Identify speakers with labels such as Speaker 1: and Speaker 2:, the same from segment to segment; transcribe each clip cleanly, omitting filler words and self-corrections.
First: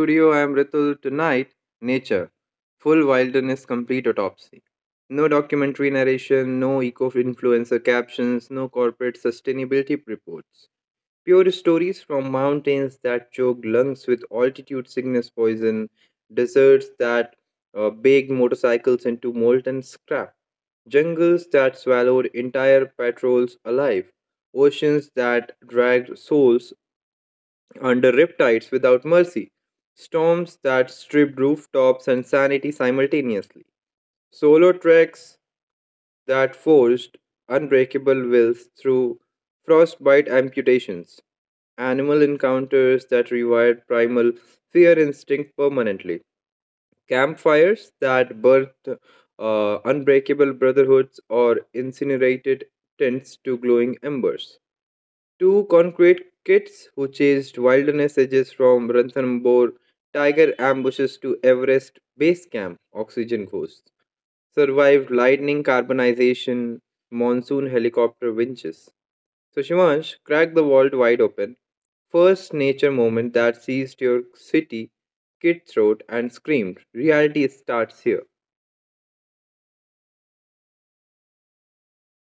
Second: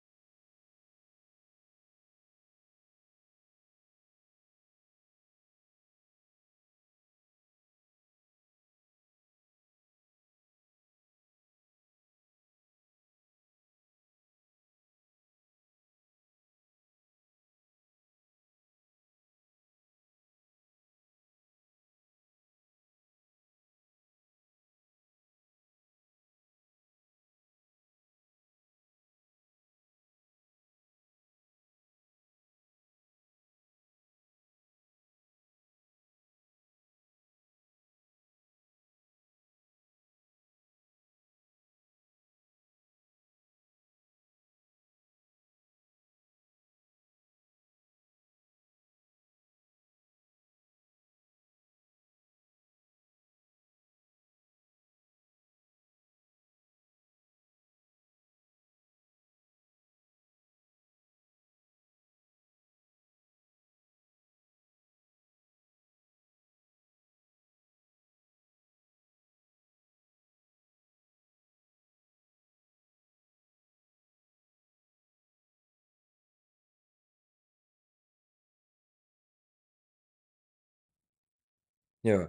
Speaker 1: studio. I am Ritul. Tonight, nature, full wilderness, complete autopsy. No documentary narration, no eco influencer captions, no corporate sustainability reports. Pure stories from mountains that choke lungs with altitude sickness poison, deserts that bake motorcycles into molten scrap, jungles that swallowed entire patrols alive, oceans that dragged souls under riptides without mercy, storms that stripped rooftops and sanity simultaneously, solo treks that forced unbreakable wills through frostbite amputations, animal encounters that rewired primal fear instinct permanently, campfires that birthed unbreakable brotherhoods or incinerated tents to glowing embers. Two concrete kids who chased wilderness edges from Ranthambore tiger ambushes to Everest base camp, oxygen ghosts, survived lightning carbonization, monsoon helicopter winches. So, Shivansh, crack the vault wide open. First nature moment that seized your city, kid throat, and screamed, Reality starts here.
Speaker 2: Yeah.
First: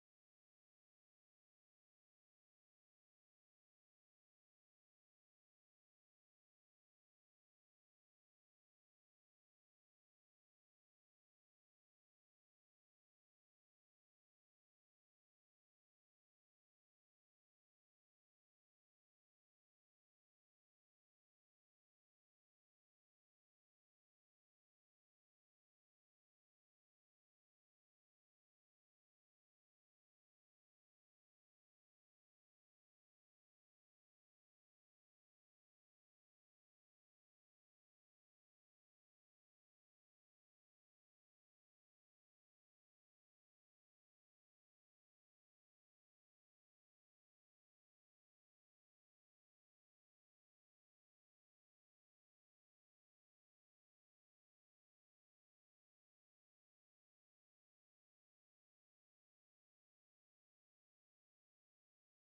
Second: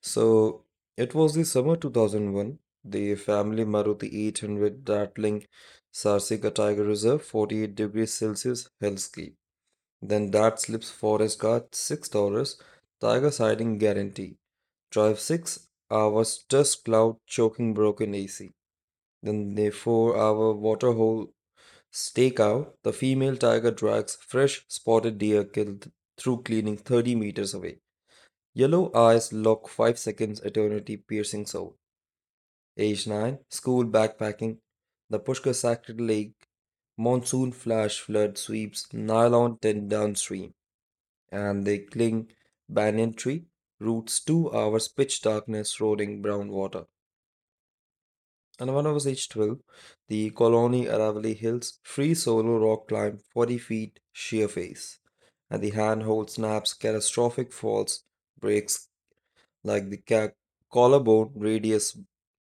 Speaker 2: So it was the summer 2001. The family Maruti 800 rattling Sarsica Tiger Reserve 48 degrees Celsius hellscape. Then dad slips forest guard $6 tiger siding guarantee. Drive 6 hours dust cloud choking broken AC. Then the 4-hour waterhole stakeout. The female tiger drags fresh spotted deer killed through cleaning 30 meters away. Yellow eyes lock 5 seconds eternity piercing soul. Age 9, school backpacking, the Pushkar Sacred Lake, monsoon flash flood sweeps nylon tent downstream, and they cling banyan tree, roots 2 hours pitch darkness, roaring brown water. And when I was age 12, the Colony Aravalli Hills, free solo rock climb 40 feet sheer face, and the handhold snaps, catastrophic falls, breaks like the ca- collarbone radius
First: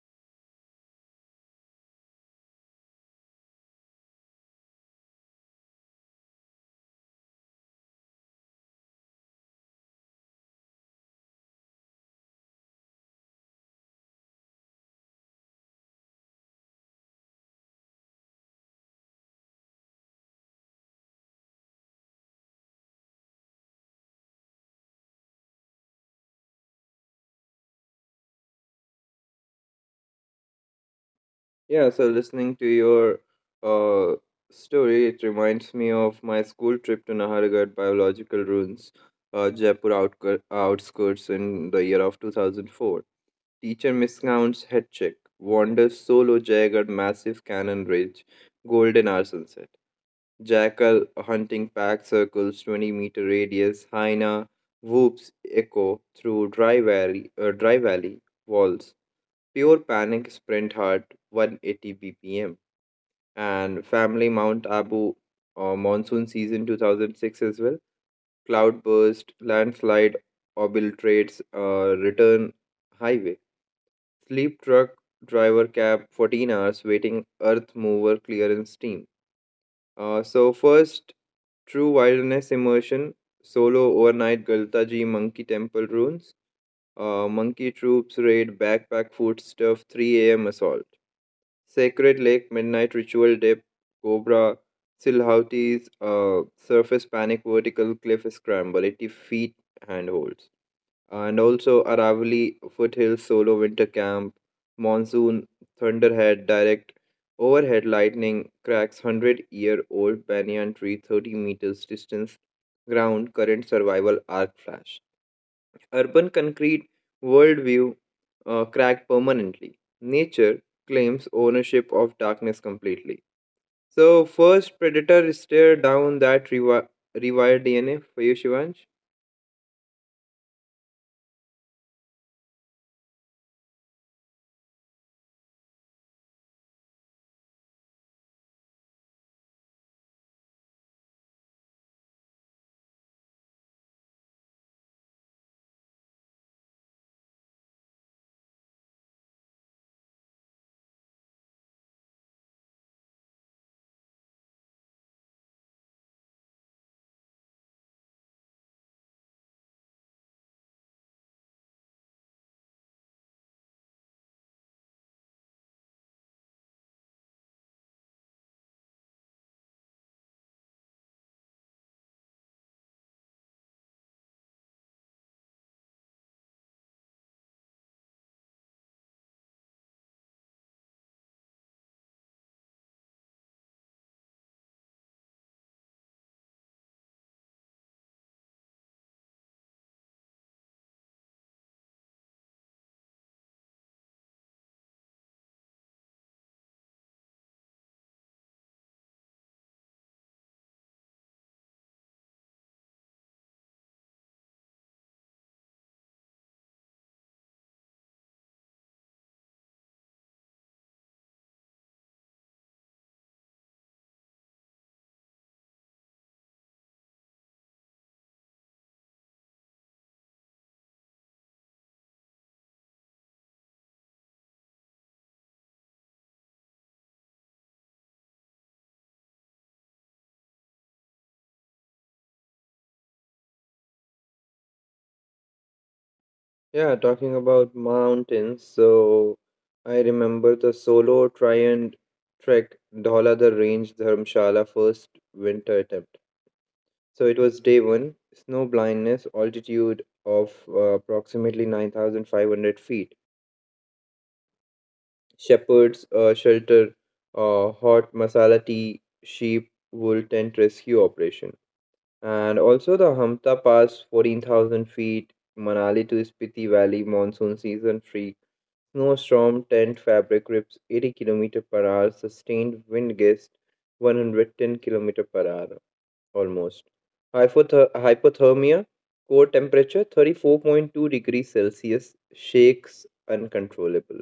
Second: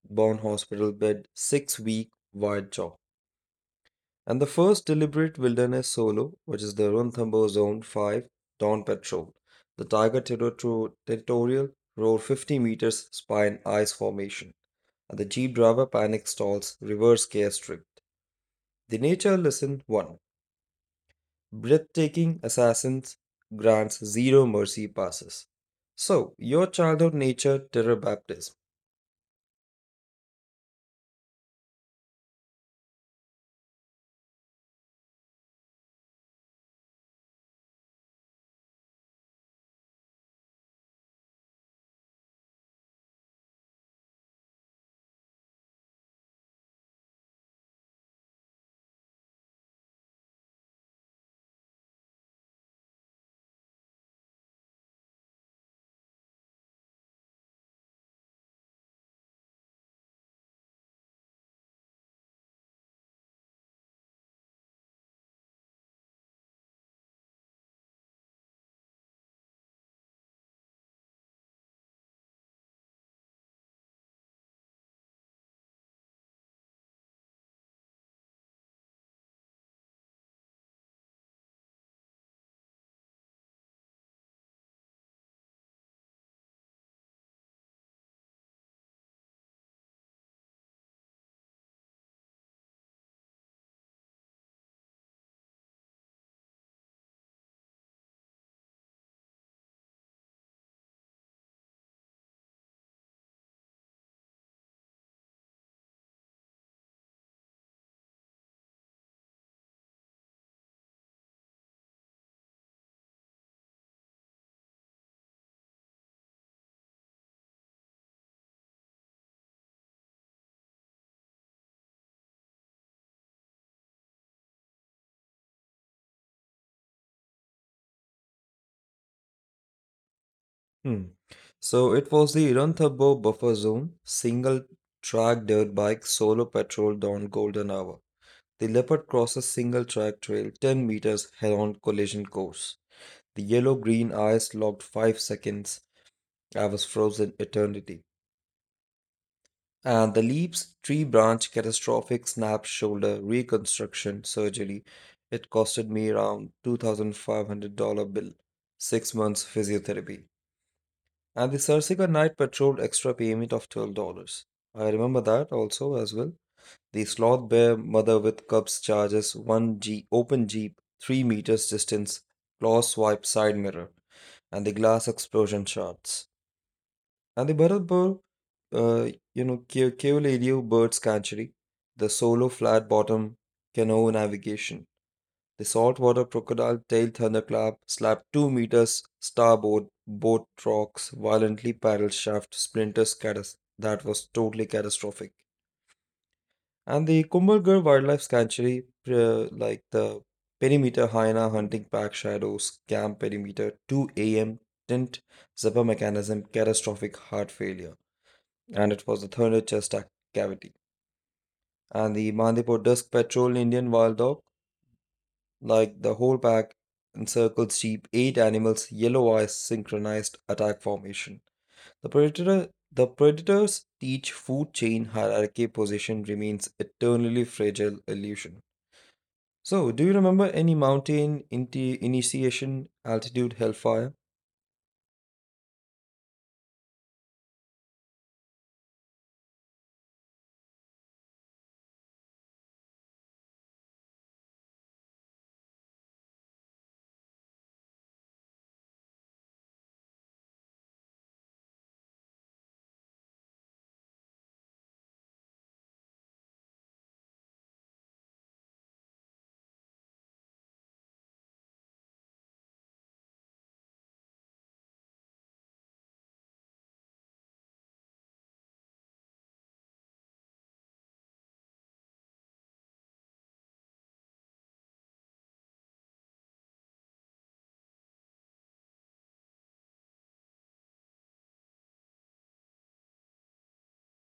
Speaker 2: bone hospital bed 6 week wide jaw. And the first deliberate wilderness solo, which is the Ranthambore Zone 5 Dawn Patrol. The territorial roar 50 meters spine ice formation. And the jeep driver panic stalls reverse gear strict. The nature lesson 1. Breathtaking assassins grants zero mercy passes. So, your childhood nature terror.
Speaker 1: Yeah, so listening to your uh, story, it reminds me of my school trip to Nahargarh Biological Ruins, Jaipur outskirts in the year of 2004. Teacher miscounts head check, wanders solo jagged massive cannon ridge, golden hour sunset. Jackal hunting pack circles 20-meter radius, hyena whoops echo through dry valley, dry valley walls. Pure panic sprint heart 180 bpm and Family Mount Abu monsoon season 2006 as well. Cloudburst, landslide, obliterates, return highway. Sleep truck driver cab 14 hours waiting earth mover clearance team. So first true wilderness immersion, solo overnight Galtaji monkey temple ruins, monkey troops raid backpack food stuff 3 a.m. assault. Sacred Lake Midnight Ritual Dip, Cobra, Silhouette's Surface Panic Vertical Cliff Scramble, 80 feet handholds. And also Aravali Foothills Solo Winter Camp, Monsoon, Thunderhead, Direct, Overhead Lightning cracks 100 year old banyan tree 30 meters distance, ground current survival arc flash. Urban concrete worldview cracked permanently. Nature claims ownership of darkness completely. So, first predator stare down that rewired DNA for you, Shivansh.
Speaker 2: Hmm. So it was the Iranthabo buffer zone, single track dirt bike solo patrol dawn golden hour. The leopard crosses single track trail 10 meters head on collision course. The yellow green eyes locked 5 seconds. I was frozen eternity. And the leaps, tree branch, catastrophic snap, shoulder, reconstruction, surgery. It costed me around $2,500 bill, 6 months physiotherapy. And the Sarsica Night Patrol extra payment of $12. I remember that also as well. The Sloth Bear Mother with Cubs charges 1 G open Jeep, 3 meters distance, claw swipe side mirror, and the glass explosion shots. And the Bharatpur, Keoladio Bird Sanctuary, the solo flat bottom canoe navigation. The saltwater crocodile tail thunderclap slapped 2 meters starboard boat rocks violently paddle shaft splinter scatters. That was totally catastrophic. And the Kumbhalgarh Wildlife Sanctuary, like the perimeter hyena hunting pack shadows, camp perimeter, 2 a.m. tint, zipper mechanism, catastrophic heart failure. And it was the cavity. And the Mandipur Dusk Patrol Indian Wild Dog. Like the whole pack encircles sheep, eight animals, yellow eyes, synchronized attack formation. The predator the predators teach food chain hierarchy position remains eternally fragile illusion. So, do you remember any initiation altitude hellfire?
Speaker 1: Yeah, talking about mountains. So, I remember the solo try and trek Dhola the Range Dharamshala first winter attempt. So, it was day one, snow blindness, altitude of approximately 9,500 feet. Shepherds shelter, hot masala tea, sheep, wool tent rescue operation. And also the Hamta Pass, 14,000 feet, Manali to Spiti Valley, monsoon season free. Snowstorm tent fabric rips 80 kilometer per hour, sustained wind gust 110 kilometer per hour almost. Hypothermia, core temperature 34.2 degrees Celsius, shakes uncontrollable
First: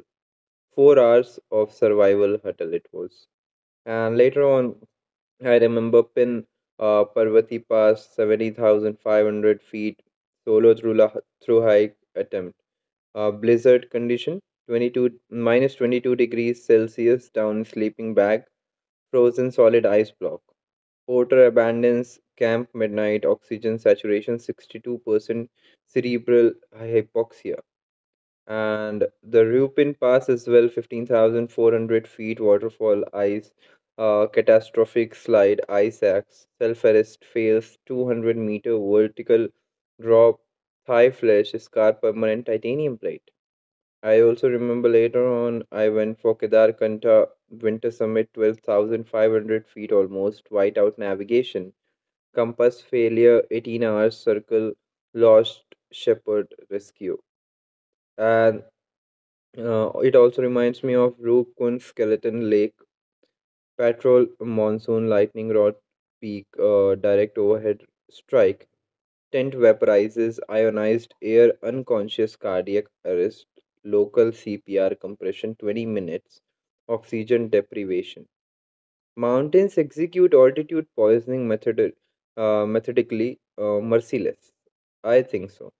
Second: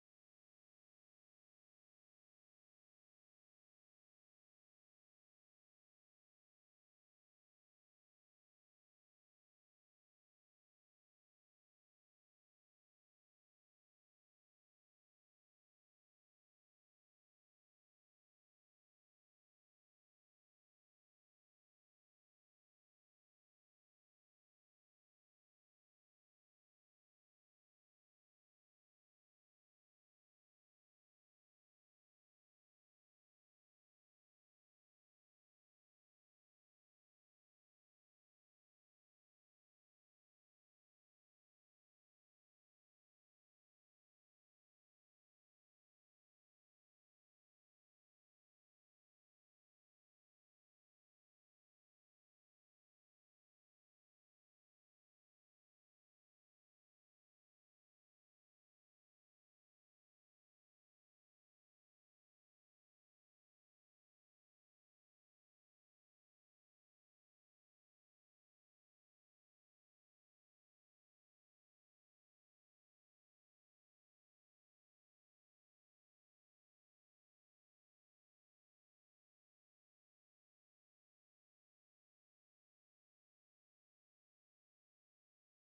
Speaker 1: 4 hours of survival huddle it was. And later on, I remember Pin Parvati Pass, 70,500 feet, solo through, la- through hike attempt. Blizzard condition, minus 22 degrees Celsius down sleeping bag, frozen solid ice block. Porter abandons camp midnight, oxygen saturation 62%, cerebral hypoxia and the Rupin Pass as well, 15,400 feet waterfall ice, catastrophic slide, ice axe, self-arrest fails, 200-meter vertical drop, thigh flesh, scar permanent titanium plate. I also remember later on I went for Kedarkanta Winter Summit, 12,500 feet almost, whiteout navigation, compass failure, 18 hours circle, lost shepherd rescue and it also reminds me of Roop Kun Skeleton Lake, Patrol Monsoon Lightning Rod Peak, Direct Overhead Strike, Tent Vaporizes, Ionized Air Unconscious Cardiac Arrest, Local CPR Compression 20 Minutes, Oxygen Deprivation. Mountains execute altitude poisoning method, methodically, merciless. I think so.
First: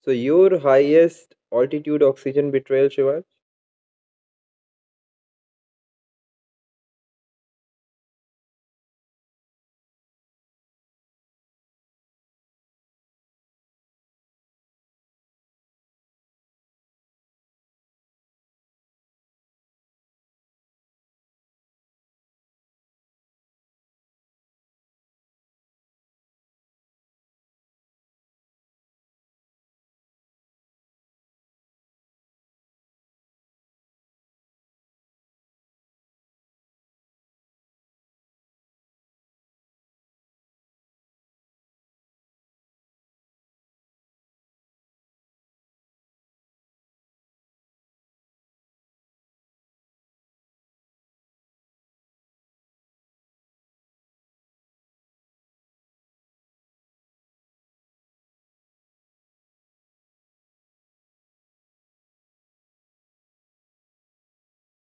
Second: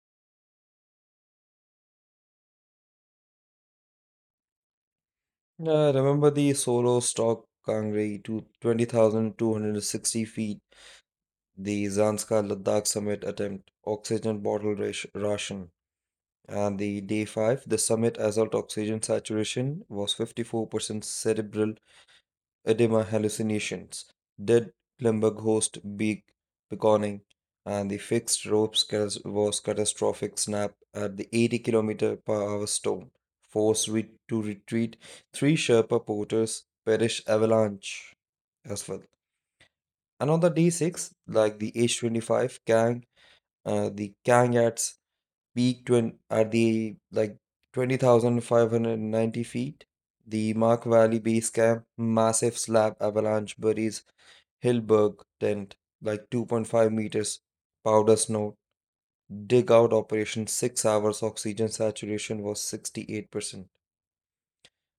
Speaker 1: So, your highest altitude oxygen betrayal, Shiva?
Speaker 2: Remember the solo stock Kangri to 20,260 feet, the Zanskar Ladakh summit attempt, oxygen bottle ration. And the day five, the summit assault oxygen saturation was 54% cerebral edema hallucinations, dead Lemberg host beak beckoning, and the fixed ropes was catastrophic snap at the 80 kilometer per hour storm, forced to retreat. Three Sherpa porters perish avalanche as well. And on the day 6, the Kangats peaked when at the 20,590 feet. The Mark Valley Base Camp massive slab avalanche buries Hillberg tent like 2.5 meters powder snow. Dig out operation 6 hours oxygen saturation was 68%.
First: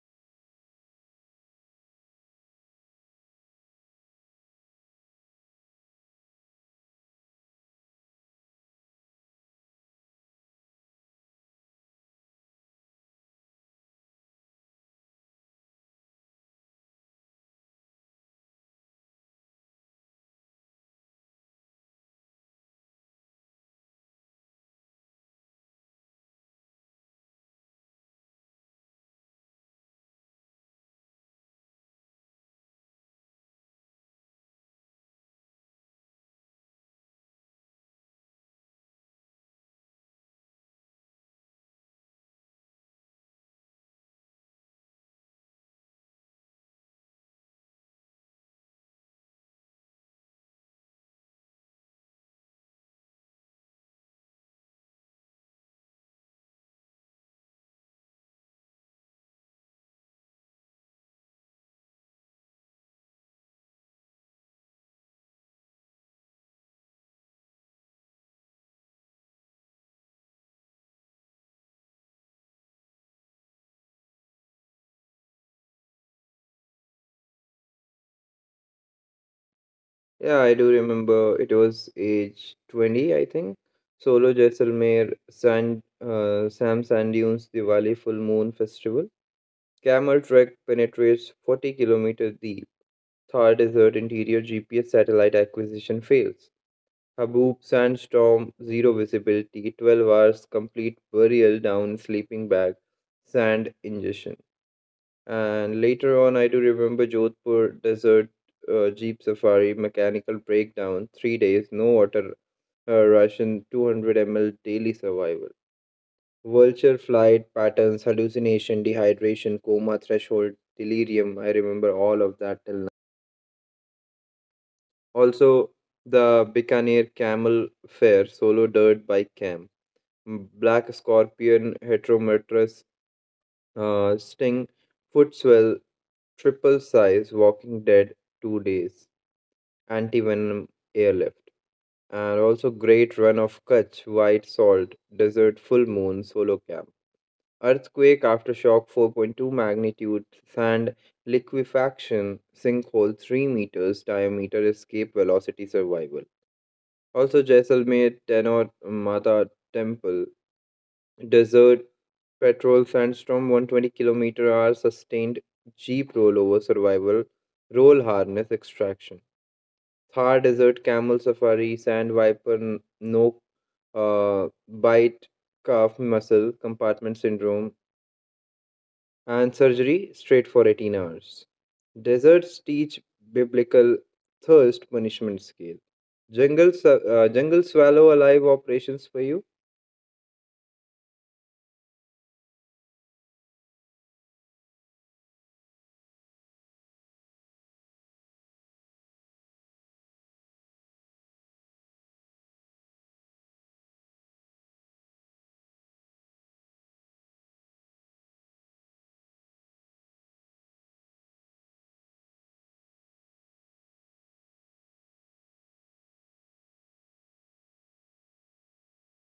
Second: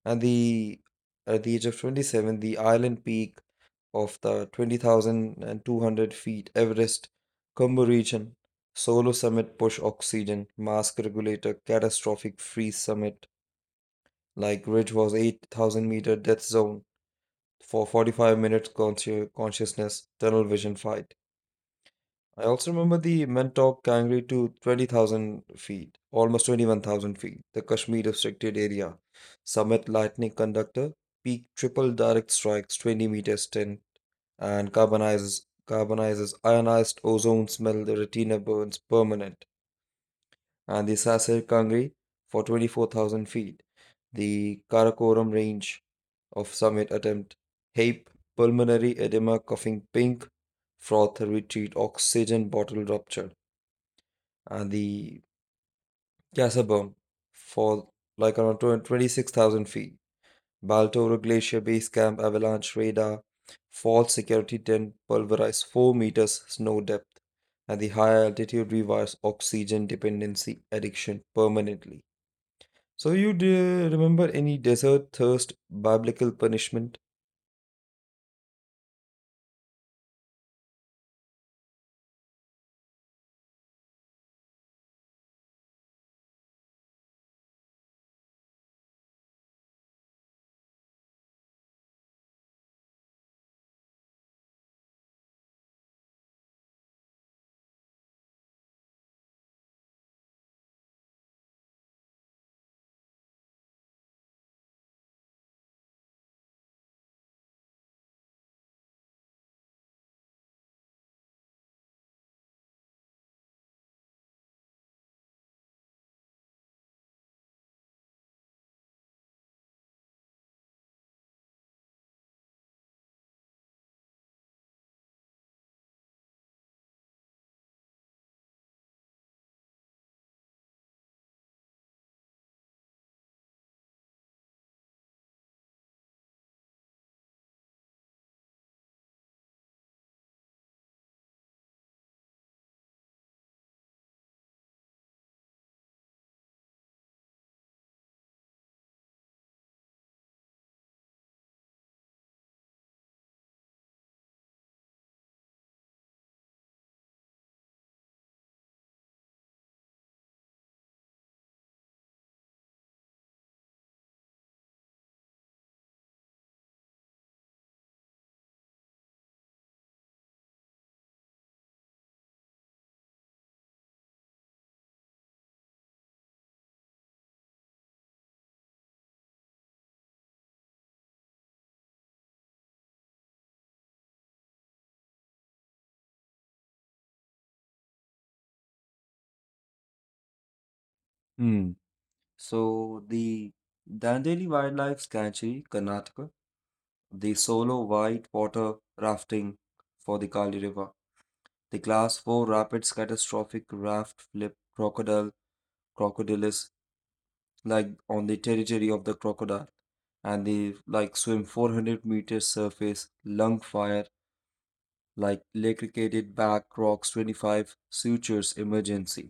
Speaker 2: And the at the age of 27, the island peak of the 20,200 feet Everest Combo region, Solo Summit Push Oxygen, Mask Regulator, Catastrophic Freeze Summit, like ridge was 8,000 meter death zone for 45 minutes consciousness tunnel vision fight. I also remember the Mentok Kangri to 20,000 feet, almost 21,000 feet, the Kashmir restricted area. Summit Lightning Conductor, peak triple direct strikes 20 meters 10 and carbonizes ionized ozone smell the retina burns permanent, and the sasser kangri for 24,000 feet, the karakoram range of summit attempt, hape pulmonary edema coughing pink froth retreat oxygen bottle rupture, and the Casabum for like around 26,000 feet. Baltoro Glacier Base Camp avalanche radar, false security tent pulverized 4 meters snow depth, and the high altitude rewires oxygen dependency addiction permanently. So, you do remember any desert thirst biblical punishment?
Speaker 1: Yeah, I do remember it was age 20, I think. Solo Jaisalmer, Sand, Sam Sand Dunes Diwali Full Moon Festival. Camel Trek penetrates 40-kilometer deep. Thar Desert Interior GPS satellite acquisition fails. Haboob Sandstorm, zero visibility, 12 hours complete burial down sleeping bag, sand ingestion. And later on, I do remember Jodhpur desert jeep safari, mechanical breakdown, 3 days, no water ration, 200 ml daily survival. Vulture flight patterns, hallucination, dehydration, coma threshold, delirium. I remember all of that till now. Also, the Bikaner camel fair, solo dirt bike camp, black scorpion, heterometrous sting, foot swell, triple size, walking dead, 2 days. Anti-venom airlift, and also great run of Kutch, White Salt, Desert Full Moon Solo Camp. Earthquake aftershock 4.2 magnitude, sand liquefaction, sinkhole 3 meters, diameter escape velocity survival. Also Jaisalmer Tenor Mata Temple, desert petrol sandstorm 120 kilometer hour sustained jeep rollover survival, roll harness extraction. Thar Desert Camel Safari, Sand Viper, No Bite, Calf Muscle Compartment Syndrome, and surgery straight for 18 hours. Deserts teach biblical thirst punishment scale. Jungle swallow alive operations for you.
Speaker 2: Hmm. So the Dandeli Wildlife Sanctuary, Karnataka, the solo white water rafting for the Kali River, the class 4 rapids catastrophic raft flip crocodile crocodilus, like on the territory of the crocodile, and they like swim 400 meters surface lung fire, like electrocuted back rocks 25 sutures emergency,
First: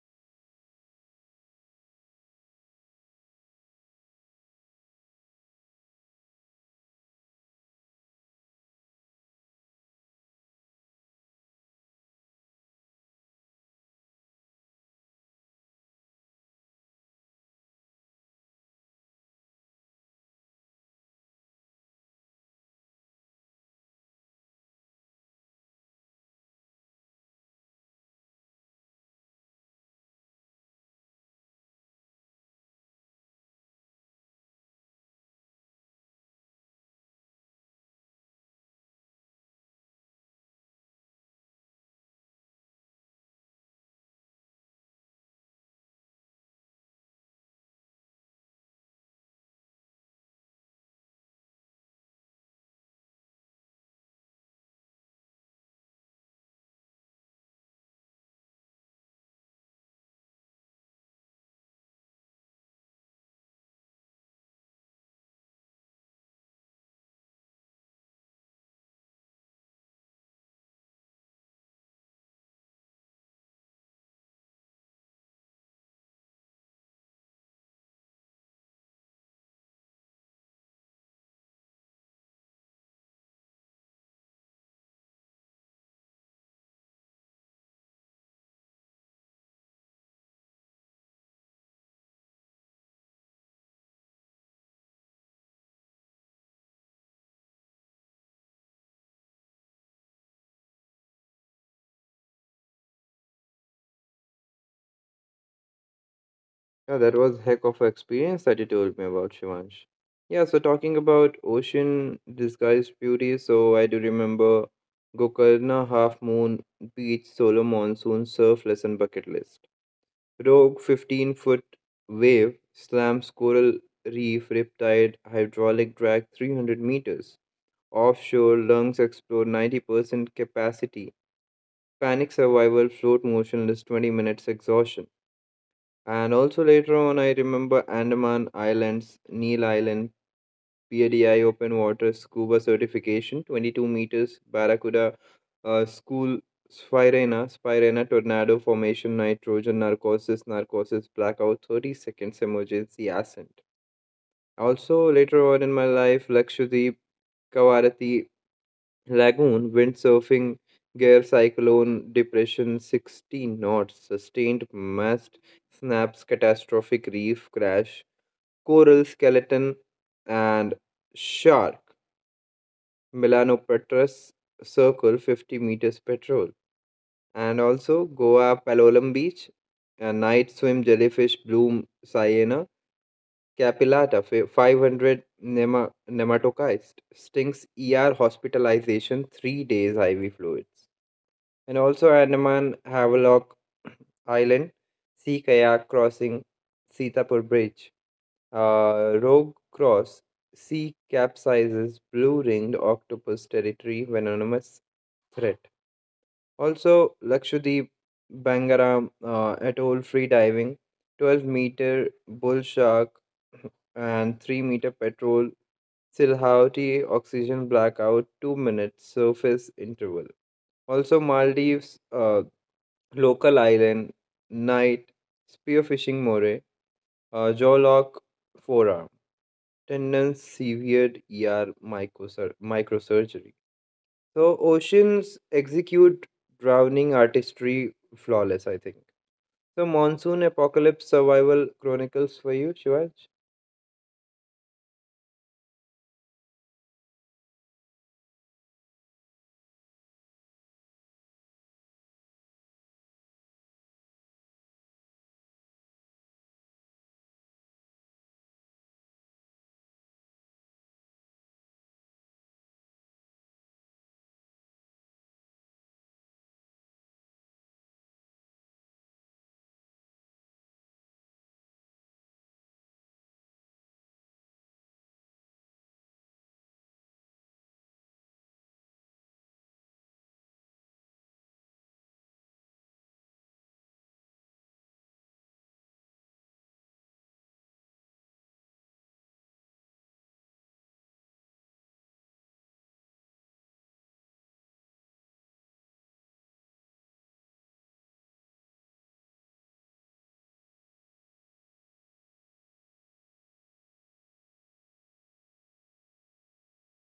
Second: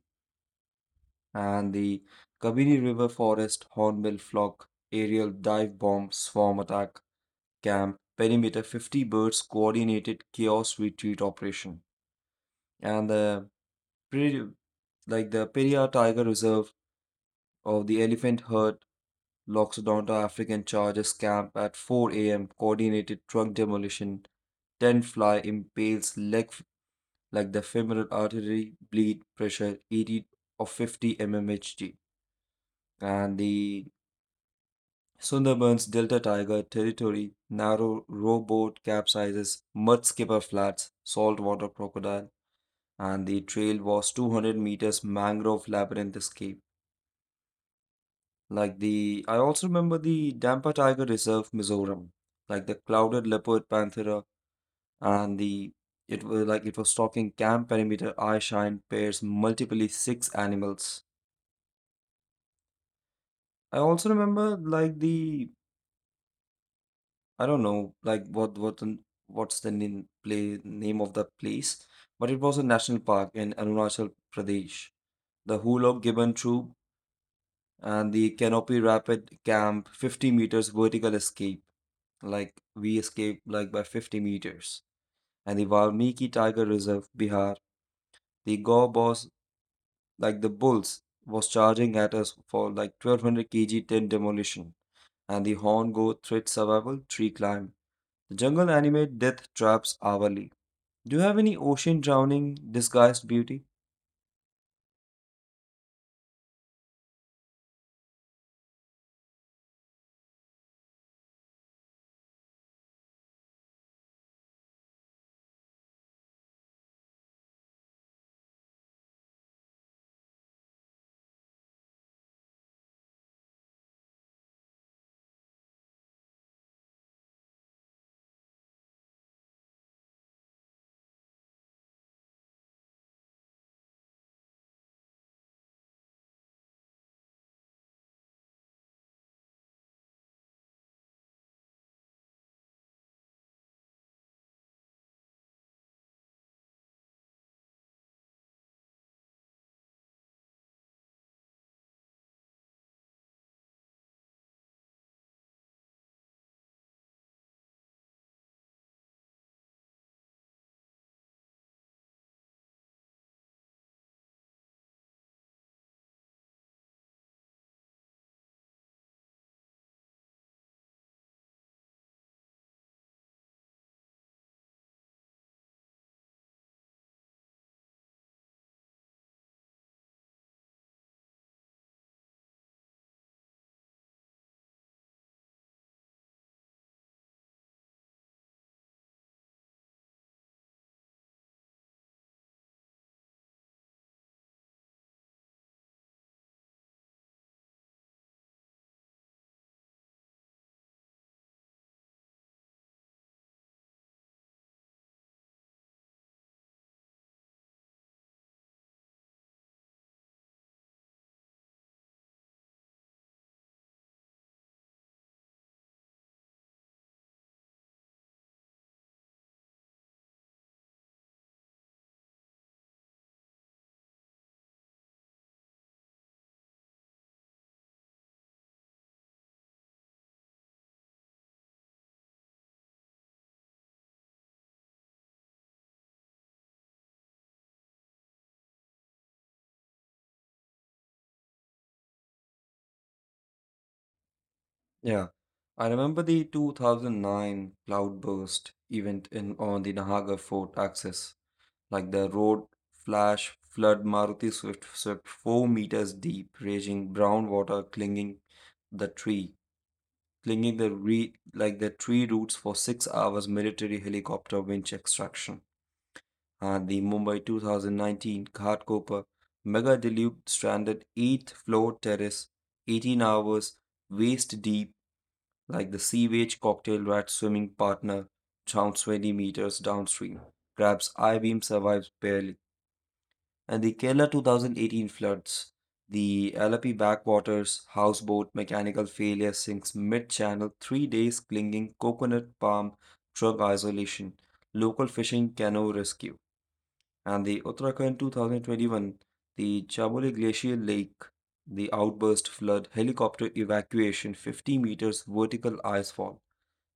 Speaker 2: and the kabini river forest hornbill flock aerial dive bomb swarm attack camp perimeter 50 birds coordinated chaos retreat operation, and pre- like the periyar tiger reserve of the elephant herd locks down to African charges camp at 4 a.m., coordinated truck demolition, 10 fly impales like the femoral artery, bleed pressure 80 or 50 mmHg. And the Sundarbans Delta Tiger territory, narrow rowboat capsizes, mud skipper flats, saltwater crocodile, and the trail was 200 meters mangrove labyrinth escape. I also remember the Dampa Tiger Reserve, Mizoram, like the clouded leopard panthera, and the it was like it was stalking camp perimeter eye shine pairs multiply six animals. I also remember like the, I don't know like what's the name play name of the place, but it was a national park in Arunachal Pradesh. The Hulog Gibbon Troop and the Canopy Rapid Camp 50 meters vertical escape. Like we escaped like by 50 meters. And the Valmiki Tiger Reserve, Bihar, the Gaur boss, like the bulls, was charging at us for like 1200 kg tent demolition. And the horn goat threat survival tree climb. The jungle animate death traps hourly. Do you have any ocean drowning disguised beauty?
Speaker 1: Yeah, that was heck of an experience that you told me about, Shivansh. Yeah, so talking about ocean disguised beauty, so I do remember Gokarna Half Moon Beach Solar Monsoon Surf Lesson Bucket List. Rogue 15-foot wave slams coral reef riptide hydraulic drag 300 meters. Offshore lungs explode 90% capacity. Panic survival float motionless 20 minutes exhaustion. And also later on, I remember Andaman Islands, Neil Island, PADI open water scuba certification, 22 meters, Barracuda school, Spirena tornado formation, nitrogen narcosis, narcosis blackout, 30 seconds emergency ascent. Also later on in my life, Lakshadweep, Kavarati Lagoon, windsurfing, gear cyclone, depression, 16 knots, sustained mast snaps, catastrophic reef crash, coral skeleton, and shark, Melanopetrus circle, 50 meters patrol. And also Goa Palolem Beach, a night swim, jellyfish, bloom, cyaena, capillata, 500 nematocyst, stinks, ER hospitalization, 3 days IV fluids. And also Andaman Havelock Island, sea kayak crossing, Sitapur Bridge, Rogue Cross, sea capsizes, blue ringed octopus territory, venomous threat. Also Lakshadweep, Bangaram atoll free diving, 12-meter bull shark, and 3-meter petrol, Silhouette oxygen blackout, 2 minutes surface interval. Also, Maldives, Local Island, night Spearfishing Moray, Jawlock Forearm, Tendon Severed ER Microsurgery. So, oceans execute drowning artistry flawless, I think. So, Monsoon Apocalypse Survival Chronicles for you, Shivaj?
Speaker 2: Yeah. I remember the 2009 cloudburst event in on the Nahagar Fort axis. Like the road flash flood Maruti Swift swept 4 meters deep, raging brown water clinging the tree, like the tree roots for 6 hours military helicopter winch extraction. And the Mumbai 2019 Ghatkopar mega deluge stranded eighth floor terrace, 18 hours waist deep, like the sewage cocktail rat swimming partner down 20 meters downstream. Grabs I beam survives barely, and the Kerala 2018 floods, the Alapi backwaters, houseboat mechanical failure sinks mid channel, 3 days clinging coconut palm drug isolation, local fishing canoe rescue, and the Uttarakhand 2021, the Chamoli glacial lake, the outburst flood, helicopter evacuation, 50 meters vertical ice fall,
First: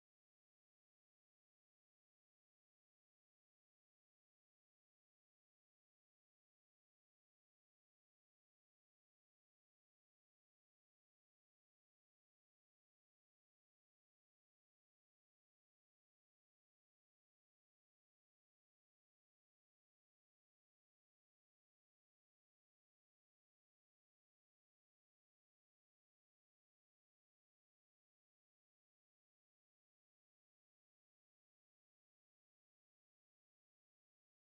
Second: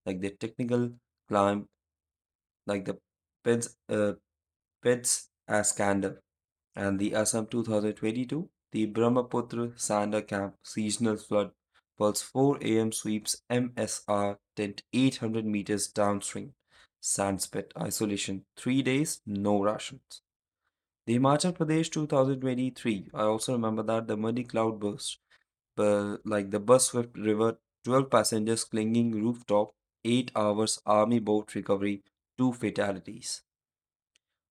Speaker 2: like the technical climb, like the PEDS, uh, PEDS as scandal, and the Assam 2022, the Brahmaputra Sander Camp seasonal flood pulse 4 a.m. sweeps MSR tent 800 meters downstream. Sandspit isolation 3 days, no rations. The Himachal Pradesh 2023, I also remember that the muddy cloud burst, but like the bus swept river, 12 passengers clinging rooftop, 8 hours army boat recovery, 2 fatalities.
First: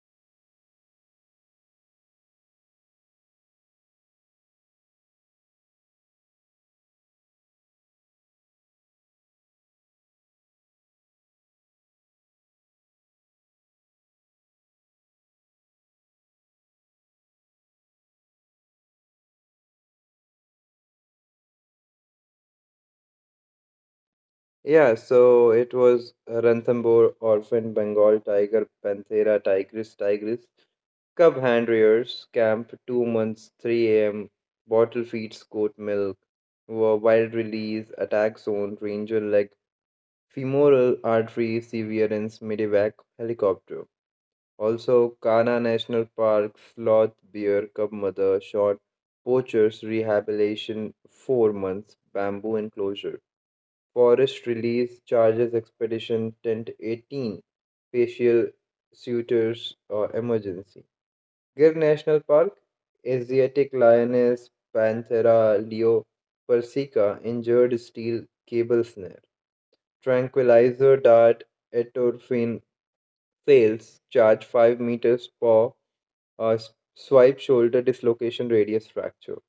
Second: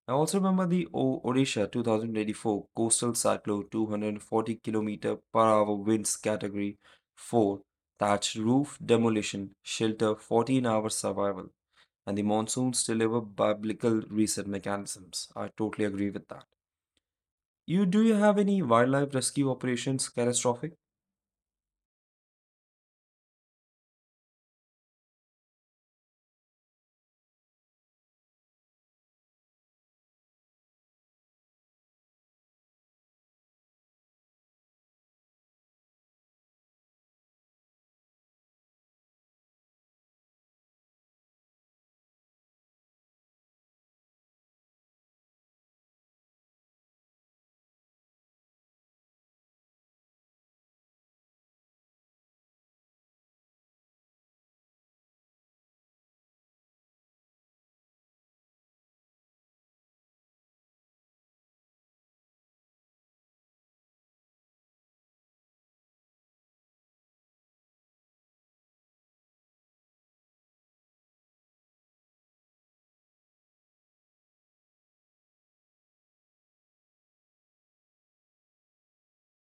Speaker 2: I also remember the Odisha 2024 Coastal Cyclone 240 kilometer per hour winds category 4 thatched roof demolition shelter 14-hour survival, and the monsoons deliver biblical reset mechanisms. I totally agree with that. You do you have any wildlife rescue operations catastrophic?
Speaker 1: Yeah, so it was Ranthambore, Orphan, Bengal Tiger, Panthera tigris, cub hand rears, camp, 2 months, 3 a.m., bottle feeds, goat milk, wild release, attack zone, ranger leg, femoral artery, severance, medevac, helicopter. Also, Kana National Park, sloth, bear, cub mother, shot, poachers, rehabilitation, 4 months, bamboo enclosure. Forest release charges expedition tent 18 facial suitors or emergency. Gir National Park Asiatic lioness Panthera leo persica injured steel cable snare. Tranquilizer dart etorphine fails charge 5 meters paw swipe shoulder dislocation radius fracture.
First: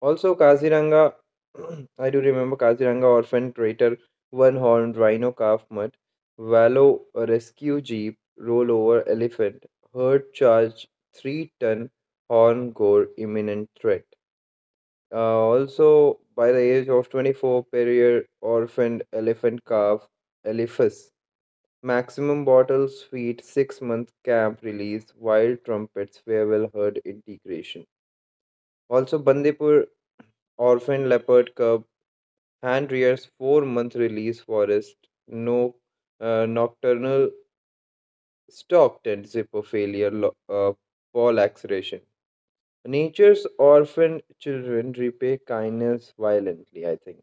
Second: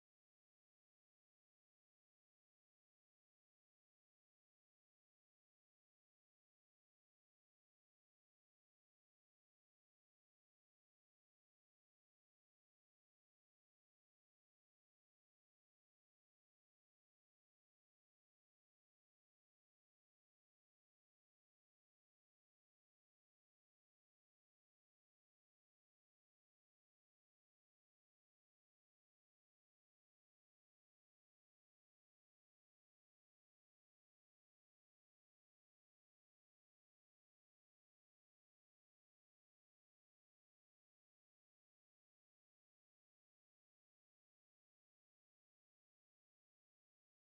Speaker 1: Also, Kaziranga, I do remember Kaziranga Orphan Crater, One Horned Rhino Calf mud. Wallow Rescue Jeep, Rollover Elephant, Herd Charge, 3 ton Horn Gore Imminent Threat. Also, by the age of 24, Perrier Orphaned Elephant Calf, Eliphas. Maximum bottles, feed, 6-month camp release, Wild Trumpets, Farewell Herd Integration. Also, Bandipur Orphan Leopard Cub Hand rears four-month release forest no nocturnal stalked and zipper failure fall acceleration. Nature's orphan children repay kindness violently, I think.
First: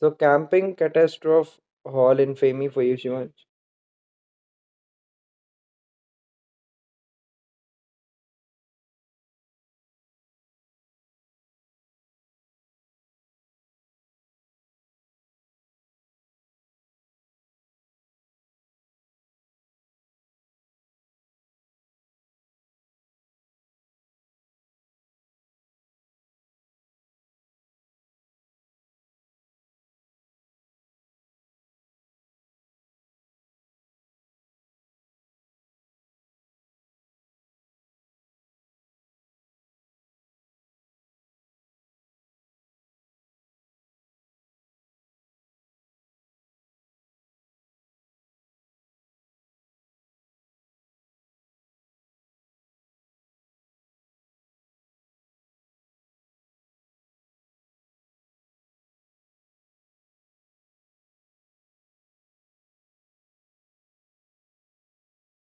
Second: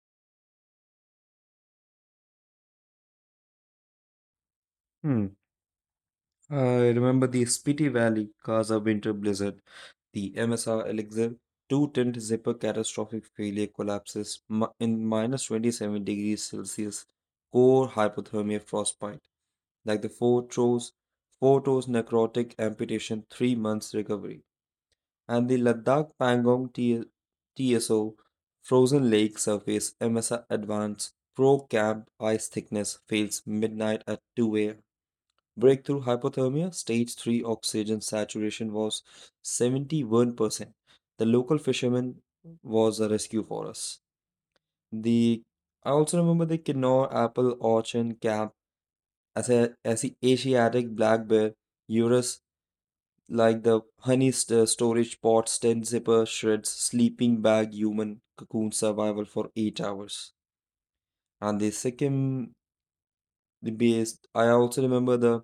Speaker 1: So camping catastrophe hall in Femi for you, Shivansh.
Speaker 2: Hmm. I remember the Spiti Valley Gaza winter blizzard, the MSR Elixir two tent zipper catastrophic failure collapses in minus 27 degrees Celsius, core hypothermia frostbite, like the four toes necrotic amputation, 3 months recovery, and the TSO frozen lake surface MSR advance Pro Camp ice thickness fails midnight at 2 a.m. Breakthrough hypothermia, stage 3 oxygen saturation was 71%. The local fisherman was a rescue for us. The, I also remember the Kinnaur, apple, orchard, cap, as the Asiatic black bear, Eurus, like the storage pots, 10 zipper shreds, sleeping bag, human cocoon survival for 8 hours. And the Sikkim the base, I also remember the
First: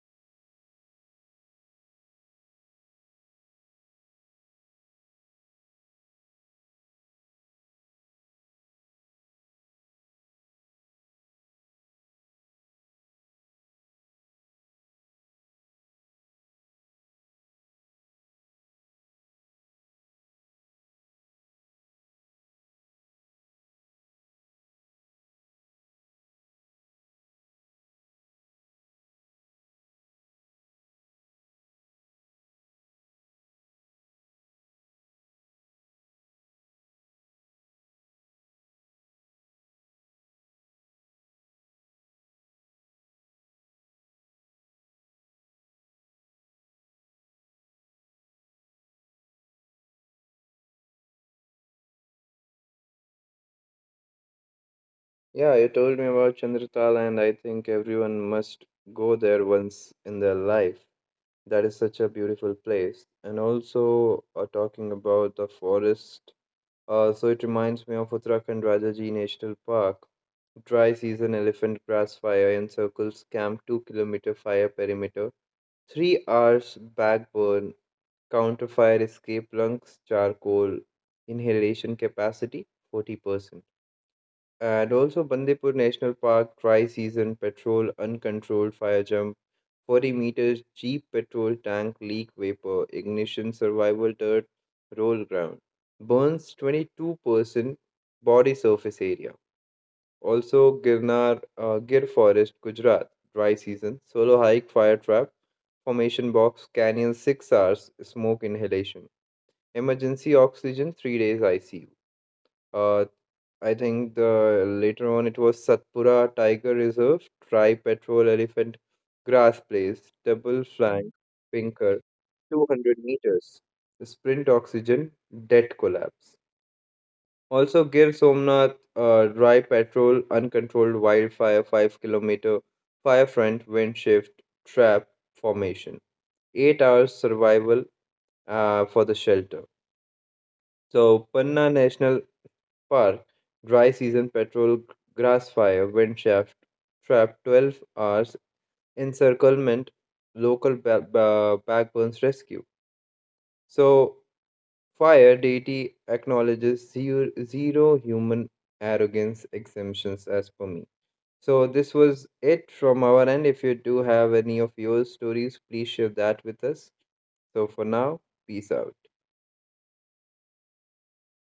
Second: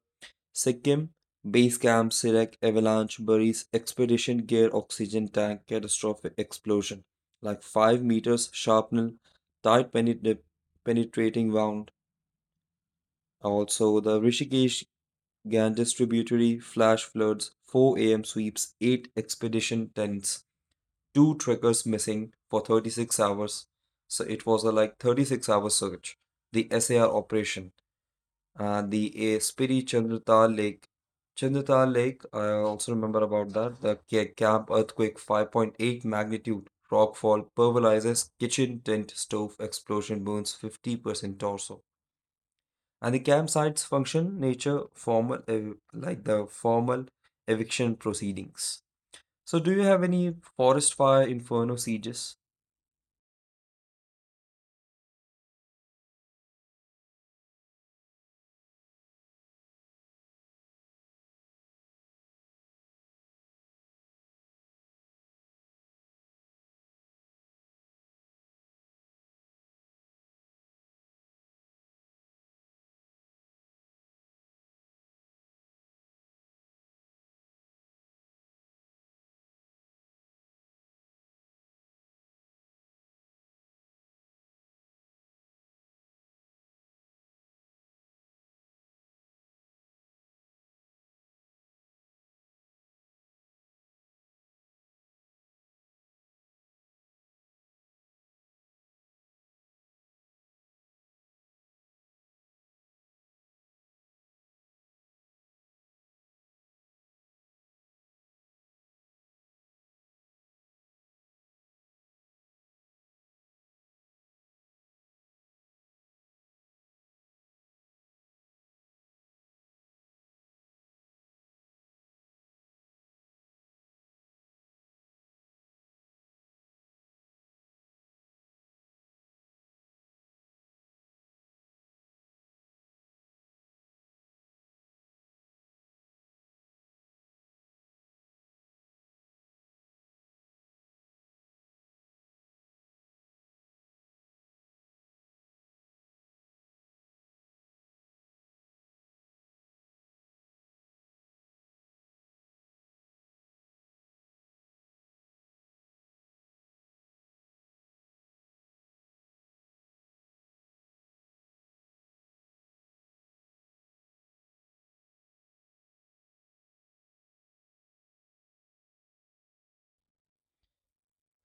Speaker 2: Sikkim Base Camp Sirek avalanche buries expedition gear oxygen tank catastrophic explosion. Like 5 meters shrapnel, tight penetrating wound. Also, the Rishikesh Ganges tributary flash floods, 4 a.m. sweeps, 8 expedition tents, 2 trekkers missing for 36 hours. So it was a like 36-hour search. The SAR operation. The a Spiri Chandratal Lake. Chandratal Lake, I also remember about that. The camp earthquake 5.8 magnitude. Rockfall pulverizes kitchen tent stove explosion burns 50% torso. And the campsites function nature formal like the formal eviction proceedings. So do you have any forest fire inferno sieges?
Speaker 1: Yeah, you told me about Chandratala and I think everyone must go there once in their life. That is such a beautiful place. And also talking about the forest So it reminds me of Uttarakhand Rajaji National Park. Dry season elephant grass fire encircles camp 2-kilometer fire perimeter. 3 hours backburn, counterfire escape lungs, charcoal, inhalation capacity 40%. And also Bandipur National Park, dry season patrol, uncontrolled fire jump. 40 meters Jeep petrol tank leak vapor, ignition survival dirt, roll ground. Burns 22% body surface area. Also, Girnar, Gir Forest, Gujarat, dry season, solo hike, fire trap, formation box, canyon 6 hours, smoke inhalation. Emergency oxygen 3 days ICU. Uh, I think the later on it was Satpura Tiger Reserve, Tri Patrol Elephant Grass Place, Double Flank, Pinker, 200 meters, Sprint Oxygen, Debt Collapse. Also, Gir Somnath, Dry Patrol, Uncontrolled Wildfire, 5 kilometer, Firefront, Wind Shift, Trap Formation. 8 hours survival for the shelter. So, Panna National Park, dry season patrol, grass fire, wind shaft, trap 12 hours, encirclement, local backbones rescue. So, fire deity acknowledges zero human arrogance exemptions as per me. So, this was it from our end. If you do have any of your stories, please share that with us. So, for now, peace out.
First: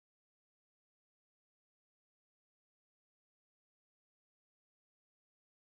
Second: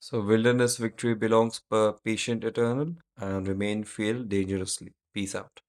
Speaker 2: So wilderness victory belongs per patient eternal and remain fail dangerously. Peace out.